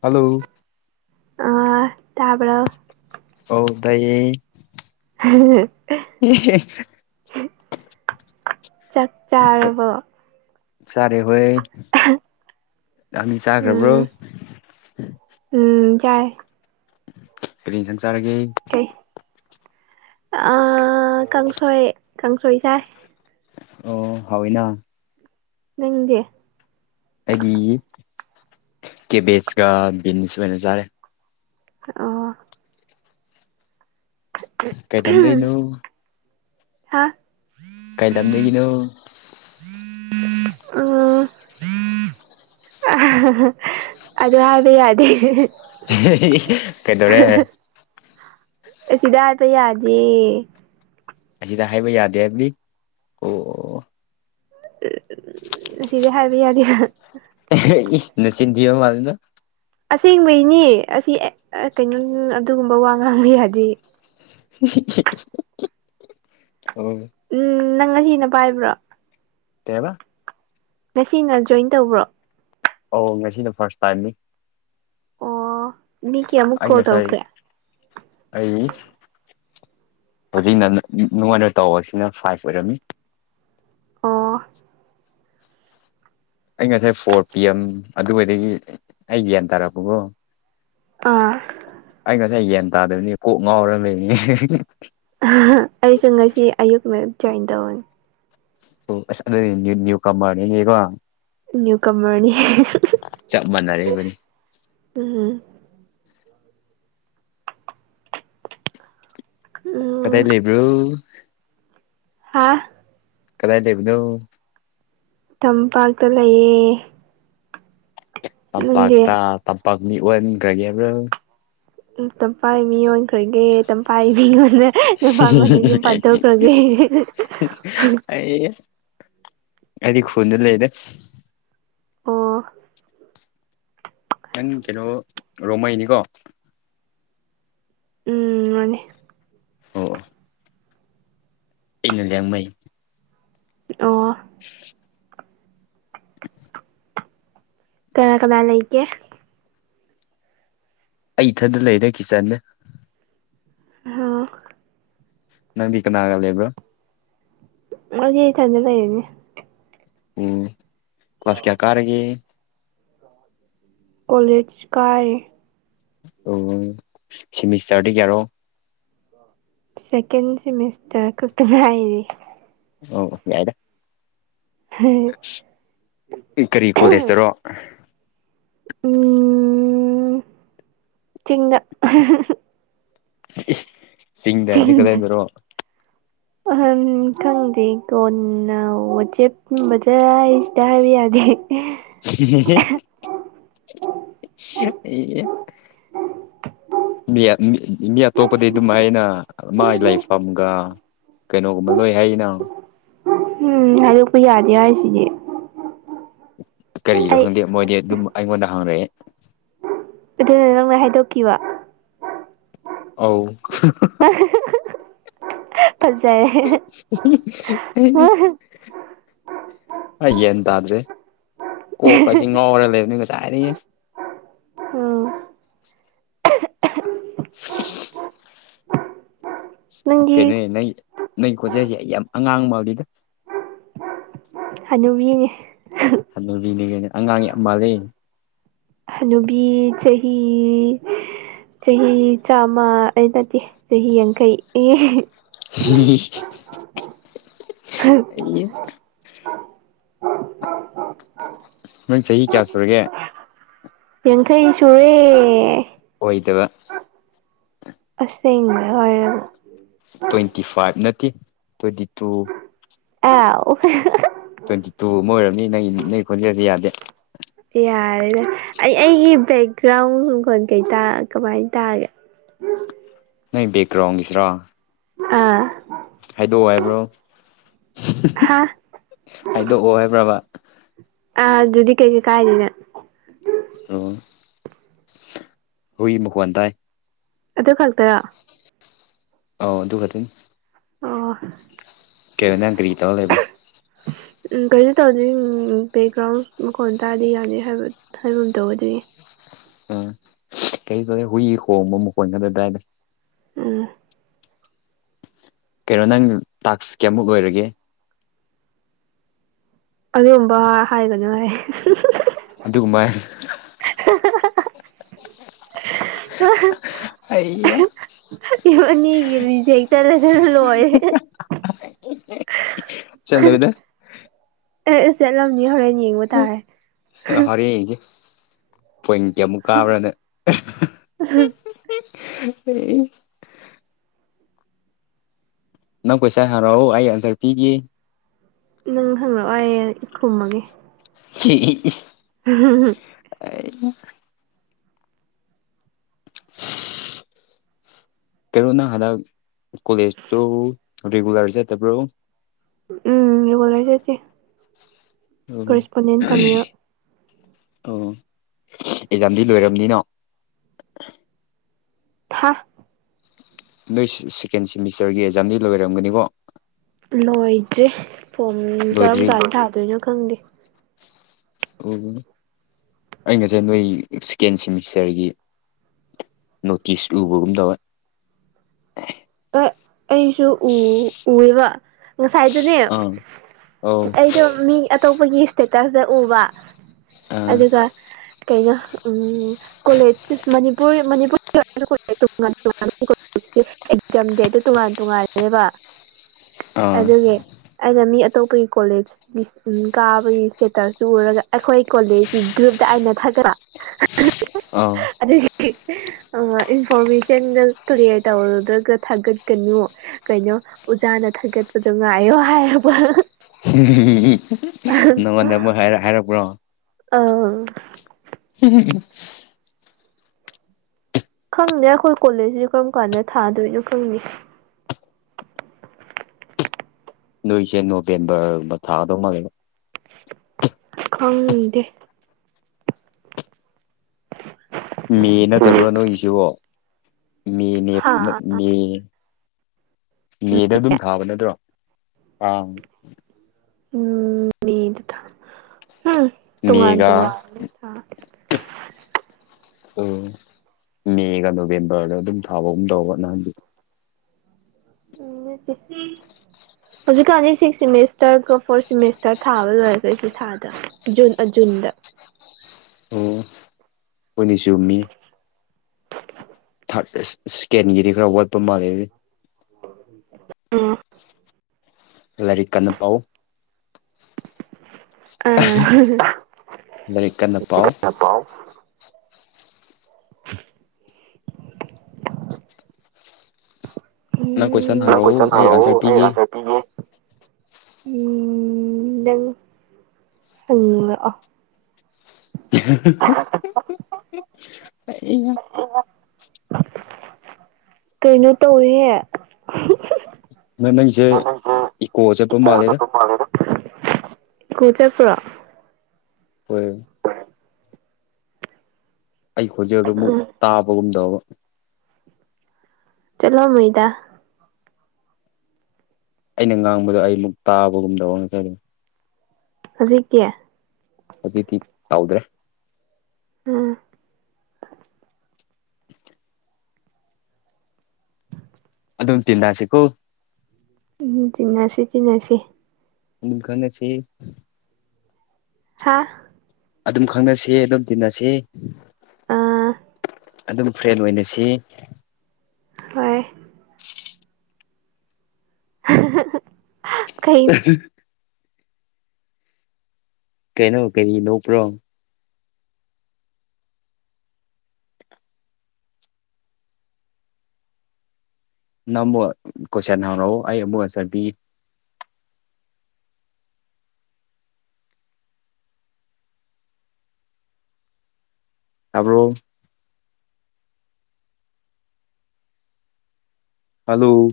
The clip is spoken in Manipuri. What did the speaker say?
ꯍꯜꯂꯣ ꯑꯥ ꯇꯕ꯭ꯔꯣ ꯑꯧ ꯇꯥꯌꯦ [unintelligible] [unintelligible] ꯆꯥꯛ ꯆꯥꯔꯕꯣ ꯆꯥꯔꯦ ꯍꯣꯏ ꯅꯪꯅꯤ ꯆꯥꯒ꯭ꯔꯥꯕ꯭ꯔꯣ ꯎꯝ ꯎꯝ ꯆꯥꯌꯦ ꯀꯔꯤ ꯏꯟꯁꯥꯡ ꯆꯥꯔꯒꯦ ꯀꯩ ꯑꯥ ꯀꯥꯡꯁꯣꯏ ꯀꯥꯡꯁꯣꯏ ꯆꯥꯏ ꯑꯣ ꯍꯥꯎꯋꯤꯅ ꯅꯪꯗꯤ ꯑꯩꯗꯤ ꯀꯦꯕ꯭ꯦꯖꯀꯥ ꯕꯤꯟꯁ ꯑꯣꯏꯅ ꯆꯥꯔꯦ ꯑꯣ ꯀꯩꯂꯝꯗꯩꯅꯣ ꯍꯥ ꯀꯩ ꯂꯝꯗꯥ ꯒꯤꯅꯣ ꯑꯣ ꯑꯗꯨ ꯍꯥꯏꯕ ꯌꯥꯗꯦ ꯀꯩꯗꯧꯔꯦ ꯑꯁꯤꯗ ꯍꯥꯏꯄ ꯌꯥꯗꯦ ꯑꯁꯤꯗ ꯍꯥꯏꯕ ꯌꯥꯗꯦ ꯍꯥꯏꯕꯅꯤ ꯑꯣ ꯑꯁꯤꯗꯤ ꯍꯥꯏꯕ ꯌꯥꯗꯦ ꯅꯥꯆꯤꯟ ꯊꯤꯕ ꯃꯥꯥꯜꯂꯤꯗꯥ ꯑꯁꯦꯡꯕꯩꯅꯤ ꯑꯁꯤ ꯀꯩꯅꯣ ꯑꯗꯨꯒꯨꯝꯕ ꯋꯥ ꯉꯥꯡꯕ ꯍꯥꯏꯗꯤ [unintelligible] ꯎꯝ ꯅꯪ ꯉꯁꯤꯅ ꯄꯥꯏꯕ꯭ꯔꯣ ꯀꯩ ꯍꯥꯢꯕ ꯉꯁꯤꯅ ꯖꯣꯏꯟ ꯇꯧꯕ꯭ꯔꯣ ꯑꯧ ꯉꯁꯤꯅ ꯐꯥꯔꯁ ꯇꯥꯏꯝꯅꯤ ꯑꯣ [unintelligible] ꯑꯩ ꯉꯁꯥꯢ ꯇꯧꯈ꯭ꯔꯦ ꯑꯩ ꯍꯧꯖꯤꯛꯅ ꯅꯨꯡꯉꯥꯏꯅ ꯇꯧꯕꯁꯤꯅ ꯐꯥꯏꯚ ꯑꯣꯏꯔꯝꯃꯤ ꯑꯣ ꯑꯩ ꯉꯁꯥꯏ ꯐꯣꯔ ꯄꯤ ꯑꯦꯝ ꯑꯗꯨꯗꯒꯤ ꯑꯩ ꯒ꯭ꯌꯥꯟ ꯇꯥꯔꯛꯄꯀꯣ ꯑꯥ ꯑꯩ ꯉꯁꯥꯏ ꯒꯌꯥꯟ ꯇꯥꯗꯕꯅꯤ ꯀꯣꯛ ꯉꯥꯎꯔ ꯂꯩꯅꯤ ꯑꯩꯁꯨ ꯉꯁꯤ ꯑꯌꯨꯛꯅ ꯖꯣꯏꯟ ꯇꯧꯕꯅꯤ ꯑꯣ ꯑꯁ ꯑꯗꯨꯗꯤ ꯅꯌꯨ ꯀꯥꯃꯥꯔꯅꯤꯀꯣ ꯅꯌꯨ ꯀꯥꯃꯥꯔꯅꯤ ꯆꯞ ꯃꯥꯟꯅꯔꯦꯕꯅꯤ ꯎꯝ ꯀꯗꯥꯢ ꯎꯝ ꯂꯩꯕ꯭ꯔꯣ ꯍꯥꯥ ꯀꯗꯥꯏ ꯂꯩꯕꯅꯣ ꯇꯝꯄꯥꯛꯇ ꯂꯩꯌꯦ ꯅꯪꯗꯤ ꯇꯝꯄꯥꯛꯇ ꯇꯝꯄꯥꯛ ꯃꯤ ꯑꯣꯟꯈ꯭ꯔꯥꯒꯦ ꯍꯥꯢꯕ꯭ꯔꯣ ꯎꯝ ꯇꯝꯐꯥꯛ ꯃꯤ ꯑꯣꯈ꯭ꯔꯒꯦ ꯇꯝꯄꯥꯛ ꯃꯤꯡ ꯅꯨꯄꯥ ꯑꯃꯥꯗꯥ ꯌꯨꯝ ꯄꯥꯊꯣꯛꯈ꯭ꯔꯒꯦ ꯑꯩ ꯑꯩꯗꯤ ꯈꯨꯟꯗ ꯂꯩꯗꯥ ꯑꯣ [unintelligible] ꯔꯣꯃꯩꯅꯤꯀꯣ ꯎꯝ ꯃꯥꯅꯦ ꯑꯣ ꯑꯩꯅ ꯂꯤꯌꯥꯡꯃꯩ ꯑꯣ ꯀꯅꯥ ꯀꯅꯥ ꯂꯩꯒꯦ ꯑꯩ ꯏꯊꯟꯗ ꯂꯩꯔꯦ ꯀꯤꯆꯟꯗꯥ ꯍꯣ ꯅꯪꯗꯤ ꯀꯅꯥꯒ ꯂꯩꯕ꯭ꯔꯥ ꯑꯩꯗꯤ ꯢꯊꯟꯗ ꯂꯩꯔꯦꯅꯦ ꯎꯝ ꯀ꯭ꯂꯥꯁ ꯀꯌꯥ ꯀꯥꯔꯒꯦ ꯀꯣꯂꯦꯖ ꯀꯥꯔꯤ ꯑꯣ ꯁꯤꯃꯤꯁꯇꯔꯗꯤ ꯀꯌꯥꯔꯣ ꯁꯦꯀꯦꯟ ꯁꯤꯃꯤꯁꯇꯔ ꯈꯛꯇꯥ ꯉꯥꯏꯔꯤ ꯑꯣ ꯌꯥꯏꯗ [inaudible] ꯀꯔꯤ ꯀꯣꯂꯦꯖ ꯇꯔꯣ ꯎꯝ ꯆꯤꯡꯗꯥ ꯆꯤꯡꯗ ꯍꯥꯏꯕꯗꯤ ꯀꯗꯥꯏꯗꯔꯣ [inaudible] ꯑꯍꯥꯝ ꯈꯪꯗꯦ ꯀꯣꯟꯅ ꯋꯥꯆꯦꯞꯀꯨꯝꯕꯗ ꯁꯤꯗ ꯍꯥꯏꯕ ꯌꯥꯗ‌ꯦ [unintelligible] ꯃꯤ-ꯃꯤ ꯑꯇꯣꯞꯄꯗꯤ ꯑꯗꯨꯝꯃꯥꯏꯅ ꯃꯥꯏ ꯂꯩꯐꯝꯒ ꯀꯩꯅꯣꯒꯨꯝꯕ ꯂꯣꯏ ꯍꯥꯏꯌꯦꯅ ꯎꯝ ꯍꯥꯏꯗꯣꯛꯄ ꯌꯥꯗꯦ ꯍꯥꯏꯁꯤꯗꯤ ꯀꯔꯤꯒꯤꯔ‌ꯣ ꯑꯩ ꯈꯪꯗꯦ ꯃꯣꯏꯗꯤ ꯑꯗꯨꯝ ꯑꯩꯉꯣꯟꯗ ꯍꯪꯔꯛꯑꯦ ꯑꯗꯨꯅ ꯅꯪ ꯂ‌ꯣꯏ ꯍꯥꯏꯗꯣꯛꯈꯤꯕ ꯑꯧ ꯑ [unintelligible] ꯐꯠꯖꯔꯦ [unintelligible] ꯑꯩ ꯌꯦꯟ ꯇꯥꯗ꯭ꯔꯦ ꯀꯣꯛꯀꯖꯦ ꯉꯥꯎꯔ ꯂꯩꯕꯅꯤ ꯉꯁꯥꯏꯗꯒꯤ ꯎꯝ [unintelligible] ꯅꯪꯗꯤ ꯀꯩꯅꯣꯅꯦ ꯅꯪꯒꯤ-ꯅꯪꯒꯤ ꯈꯣꯟꯖ‌ꯦꯜꯁꯦ ꯑꯩ ꯌꯥꯝ ꯑꯉꯥꯡ ꯃꯥꯜꯂꯤꯗ ꯍꯅꯨꯕꯤꯅ‌ꯦ ꯍꯅꯨꯕꯤꯅꯤꯒꯥꯏꯅ ꯑꯉꯥꯡ ꯌꯥꯝ ꯃꯥꯜꯂꯦ ꯍꯅꯨꯕꯤ ꯆꯍꯤ ꯆꯍꯤ ꯆꯥꯝꯃ ꯑꯩ ꯅꯠꯇꯦ ꯆꯍꯤ ꯌꯥꯡꯈꯩ [unintelligible] ꯑꯩ [inaudible] [unintelligible] ꯅꯪ ꯆꯍꯤ ꯀꯌꯥ ꯁꯨꯔꯒꯦ ꯌꯥꯡꯈꯩ ꯁꯨꯔ‌ꯦ ꯑꯣꯏꯗꯕ ꯑꯁ‌ꯦꯡꯕ ꯍꯥꯏꯔꯒ ꯇ꯭ꯋꯦꯟꯇꯤ ꯐꯥ꯭ꯏꯞ ꯅꯠꯇꯦ ꯇ꯭ꯋꯦꯟꯇꯤ ꯇꯨ ꯑꯥꯎ ꯇ꯭ꯋꯦꯟꯇꯤ ꯇꯨ ꯒꯨꯝꯕ ꯑꯣꯏꯔꯝꯅꯤ ꯅꯪꯒꯤ-ꯅꯪꯒꯤ ꯈꯣꯟꯖꯦꯜꯁꯦ ꯌꯥꯗꯦ ꯌꯥꯔꯦꯗ ꯑꯩ-ꯑꯩꯒꯤ ꯕꯦꯛꯒ꯭ꯔꯥꯎꯟ ꯃꯈꯣꯟ ꯀꯩꯇ ꯀꯃꯥꯏꯅ ꯇꯥꯒꯦ ꯅꯪꯒꯤ ꯕꯦꯛꯒ꯭ꯔꯥꯎꯟꯒꯤꯁꯤꯔ‌ꯣ ꯑꯥ ꯍꯥꯏꯗꯣꯛꯑꯣ ꯍꯥꯏꯕ꯭ꯔꯣ ꯍꯥ ꯍꯥꯏꯗꯣꯛꯑꯣ ꯍꯥꯏꯕ꯭ꯔꯕꯥ ꯑꯥ ꯑꯗꯨꯗꯤ ꯀꯩꯁꯨꯩ [unintelligible] ꯑꯣ ꯍꯨꯏ ꯃꯈꯣꯟ ꯇꯥꯏ ꯑꯗꯨ ꯈꯛꯇꯔ‌ꯣ ꯑꯥꯎ ꯑꯗꯨꯈꯛꯇꯅꯤ ꯑꯣ ꯀꯩꯅ‌ꯣ ꯅꯪ ꯀꯔꯤ ꯇꯧꯔ ꯂꯩꯕ ꯎꯝ ꯀꯩꯁꯨ ꯇꯧꯗꯦ ꯎꯝ ꯕꯦꯛꯒ꯭ꯔꯥꯎꯟ ꯃꯈꯣꯟ ꯇꯥꯗ‌ꯦ ꯌꯥꯅꯤ ꯍꯥꯏꯕ ꯍꯥꯏꯒꯨꯝ ꯇꯧꯕ‌ꯑꯗꯨꯒꯤ ꯎꯝ ꯀꯩ ꯇꯧꯔꯦ ꯍꯨꯏꯒꯤ ꯈ‌ꯣꯡꯕ ꯃꯈ‌ꯣꯟ ꯈꯛꯇ ꯇꯥꯏꯗ ꯎꯝ ꯀꯩꯅꯣ ꯅꯪ ꯇꯥꯛꯁ ꯀꯌꯥꯃꯨꯛ ꯂꯣꯏꯔꯒꯦ ꯑꯗꯨꯒꯨꯝꯕ ꯍꯥꯏꯒꯅꯨ ꯍꯥꯏ [unintelligible] ꯑꯩꯌꯥ [unintelligible] ꯔꯤꯖꯦꯛ ꯆꯠꯂꯥꯁꯦ ꯂꯣꯏꯦ [inaudible] ꯆꯠꯂꯣꯢꯗ ꯑꯦ ꯆꯠꯂꯝꯅꯤ ꯍꯣꯔꯦꯟ ꯌꯦꯡꯕ ꯇꯥꯔꯦ [inaudible] ꯄꯣꯏꯟ ꯀꯤꯃꯨꯛ ꯀꯥꯕ꯭ꯔꯅ ꯅꯪ ꯀꯣꯏꯁꯟ ꯍꯔꯛꯑꯣ ꯑꯩ ꯑꯟꯁꯔ ꯄꯤꯒꯦ ꯅꯪ ꯍꯪꯂꯛꯑꯣ ꯑꯩ ꯈꯨꯝꯃꯒꯦ [unintelligible] [unintelligible] [unintelligible] [unintelligible] ꯀꯩꯅꯣ ꯅꯪ ꯍꯟꯗꯛ ꯀꯣꯂꯦꯖꯇꯣ ꯔꯤꯒꯨꯂꯔ ꯆꯠꯇꯕꯔꯣ ꯎꯝ ꯔꯤꯒꯨꯂꯔ ꯆꯠꯇꯦ ꯑꯣ ꯀꯔꯦꯁꯄꯣꯟꯗꯦꯟꯠ ꯇꯝꯃꯤꯕ ꯑꯣ ꯑꯦꯛꯖꯥꯝꯗꯤ ꯂꯣꯏꯔꯕꯅꯤꯅ ꯍꯥ ꯅꯣꯏ ꯁꯦꯀꯦꯟ ꯁꯦꯃꯤꯁꯇꯔꯒꯤ ꯑꯦꯛꯖꯥꯝꯗꯤ ꯂꯣꯏꯔꯝꯒꯅꯤꯀꯣ ꯂꯣꯏꯗ꯭ꯔꯤ ꯐꯣꯝ ꯀꯔꯝ ꯂꯣꯏꯗ꯭ꯔꯤ ꯀꯥꯟꯗ ꯊꯥꯗꯣꯏꯅꯣ ꯈꯪꯗꯦ ꯑꯣ ꯑꯩ ꯉꯁꯤ ꯅꯣꯏ ꯁꯦꯀꯦꯟ ꯁꯦꯃꯤꯁꯇꯔꯒꯤ ꯅꯣꯀꯤꯁꯇꯨ ꯎꯕꯒꯨꯝ ꯇꯧꯋꯦ ꯑ ꯑꯩꯁꯨ ꯎꯢꯕ ꯉꯁꯥꯏꯗꯨꯅꯦ ꯑꯥ ꯑꯧ ꯑꯩꯗꯣ ꯃꯤ ꯑꯇꯣꯞꯄꯒꯤ ꯁꯇꯦꯇꯁꯇ ꯎꯕ ꯑꯥ ꯑꯗꯨꯒ ꯀꯩꯅꯣ ꯀꯣꯂꯦꯖ ꯃꯅꯤꯄꯨꯔ ꯃꯅꯤꯄꯨꯔ [inaudible] [unintelligible] ꯑꯦꯛꯖꯥꯝ ꯗꯦ ꯗꯤ ꯇꯣꯉꯥꯟ ꯇꯣꯉꯥꯜꯂꯦꯕ ꯑꯥ ꯑꯗꯨꯒꯤ ꯑꯩꯅ ꯃꯤ ꯑꯇꯣꯞꯄꯒꯤ ꯀꯣꯂꯦꯖ [unintelligible] ꯀꯥꯕꯒꯤ ꯁꯇꯦꯇꯁꯇꯣ ꯎꯔꯒ ꯑꯩꯈꯣꯏ ꯀꯣꯂꯦꯖꯀꯤ ꯒ꯭ꯔꯨꯞꯇ ꯑꯩꯅ ꯊꯥꯒꯠꯄ [unintelligible] ꯑꯧ ꯑꯗꯨꯒꯤ ꯏꯟꯐꯣꯔꯃꯦꯁꯟꯗꯣ ꯀ꯭ꯂꯤꯌꯥꯔ ꯇꯧꯗ꯭ꯔꯒ ꯊꯥꯒꯠꯀꯅꯨ ꯀꯩꯅꯣ ꯎꯖꯥꯅ ꯊꯥꯒꯠꯄꯗꯣ ꯉꯥꯏꯌꯣ ꯍꯥꯏꯔꯛꯄ ꯅꯉꯣꯟꯗ ꯑꯃꯨꯛ ꯍꯥꯏꯔꯛ ꯍꯥꯏꯔꯛꯄ꯭ꯔꯣ ꯑꯧ [unintelligible] ꯈꯪꯗꯦ ꯑꯩꯈꯣꯏ ꯀꯣꯂꯦꯖꯁꯤ ꯀꯔꯝ ꯀꯥꯟꯗ ꯊꯥꯗꯣꯏꯅꯣ ꯈꯪꯗꯦ ꯅꯣꯏꯁꯦ ꯅꯣꯕꯦꯝꯕꯔꯒꯨꯝꯕ ꯊꯥꯗꯧ ꯃꯥꯜꯂꯦ ꯈꯪꯗꯦ ꯃꯦ ꯎꯝ ꯅꯠꯇꯕ꯭ꯔꯥ ꯅꯣꯏꯒꯤꯁꯤꯕꯣ ꯃꯦꯅꯦ ꯍꯥꯥ ꯃꯦ ꯃꯦꯗ ꯑꯗꯨꯝ ꯊꯥꯕ ꯅꯠꯇ꯭ꯔꯣ ꯑꯥ ꯎꯝ ꯃꯦꯗ ꯊꯥꯕ ꯍꯝ ꯃꯦꯒꯥ [unintelligible] ꯑꯣ ꯃꯦꯒ ꯅꯣꯕꯦꯝꯕꯔꯗ ꯑꯗꯨꯝ ꯊꯥꯕꯒꯨꯝ ꯇꯧꯕ ꯅꯍꯥꯟꯗꯤ ꯎꯝ ꯅꯠꯇꯦ ꯍꯧꯖꯤꯛꯀꯥꯟꯗꯤ ꯁꯤꯛꯁ ꯁꯦꯃꯦꯁꯇꯔꯒ ꯐꯣꯔꯠ ꯁꯦꯃꯦꯁꯇꯔ ꯊꯥꯕ ꯂꯣꯏꯔꯒ ꯑꯁꯤ ꯊꯥꯗ ꯖꯨꯟ ꯑꯖꯨꯟꯗ ꯑꯣ ꯍꯣꯏꯅꯦ ꯆꯨꯝꯃꯤ ꯊꯥꯔꯠ ꯁꯦꯀꯦꯟꯒꯤꯗꯤ ꯈꯔ ꯋꯥꯠꯄ ꯃꯥꯜꯂꯦ ꯎꯝ ꯂꯥꯏꯔꯤꯛ ꯀꯟꯅ ꯄꯥꯎ ꯑꯥ ꯂꯥꯏꯔꯤꯛ ꯀꯟꯅ ꯄꯥꯎ ꯄꯥꯎ ꯀꯣꯏꯁꯟ ꯅꯪ ꯍꯪꯔꯛꯎ ꯀꯣꯏꯁꯟ ꯑꯩ ꯍꯥꯏꯔꯛꯑꯣ ꯑꯟꯁꯔ ꯑꯩ ꯑꯟꯁꯔ ꯄꯤꯒꯦ ꯎꯝ ꯅꯪ ꯍꯪꯂꯛꯑꯣ [unintelligible] ꯀꯩꯅꯣ ꯇꯧꯋꯦꯍꯦ ꯅꯪ ꯅꯪꯁꯦ ꯏꯀꯣ [unintelligible] ꯏꯀꯣ ꯃꯥꯜꯂꯦꯗ ꯆꯠꯄ ꯃꯜꯂꯦꯗꯥ [unintelligible] ꯏꯀꯦ ꯆꯠꯄꯔꯣ ꯍꯣꯏ ꯑꯩ ꯈꯣꯟꯖꯦꯜꯗꯨ ꯃꯨꯛ ꯎꯝ ꯇꯥꯕꯒꯨꯝ ꯇꯧꯕ ꯆꯠꯂꯝꯃꯣꯏꯗ ꯑꯩꯅ ꯉꯥꯡꯕꯗꯣ ꯑꯩꯃꯨꯛ ꯇꯥꯕꯒꯨꯝ ꯇꯧꯕꯥ ꯉꯥꯁꯥꯏꯗꯣ ꯍꯧꯖꯤꯛꯀꯤ ꯍꯧꯖꯤꯛꯇꯤ ꯇꯧꯗ꯭ꯔꯦ ꯑꯥ ꯑꯗꯨꯝ ꯇꯤꯟꯅꯁꯦꯀꯣ ꯎꯝ ꯆꯤꯟꯅꯁꯤ ꯆꯤꯟꯅꯁꯤ ꯎꯝ ꯈꯪꯅꯁꯤ ꯍꯥꯥ ꯑꯗꯨꯝ ꯈꯪꯅꯁꯤ ꯑꯗꯨꯝ ꯇꯤꯟꯅꯁꯤ ꯑꯥ ꯑꯗꯨꯝ ꯐ꯭ꯔꯦꯟ ꯑꯣꯏꯅꯁꯤ ꯍꯣꯏ [unintelligible] ꯀꯩ [unintelligible] ꯀꯩꯅꯣ ꯀꯩꯒꯤ ꯅꯣꯛꯄ꯭ꯔꯣ ꯅꯪ ꯑꯃꯨꯛ ꯀꯣꯢꯁꯥꯟ ꯍꯪꯔꯛꯑꯣ ꯑꯩ ꯑꯃꯨꯛ ꯑꯥꯟꯁꯥꯔ ꯄꯤꯒꯦ ꯇꯥꯕ꯭ꯔꫭ ꯍꯜꯂꯣ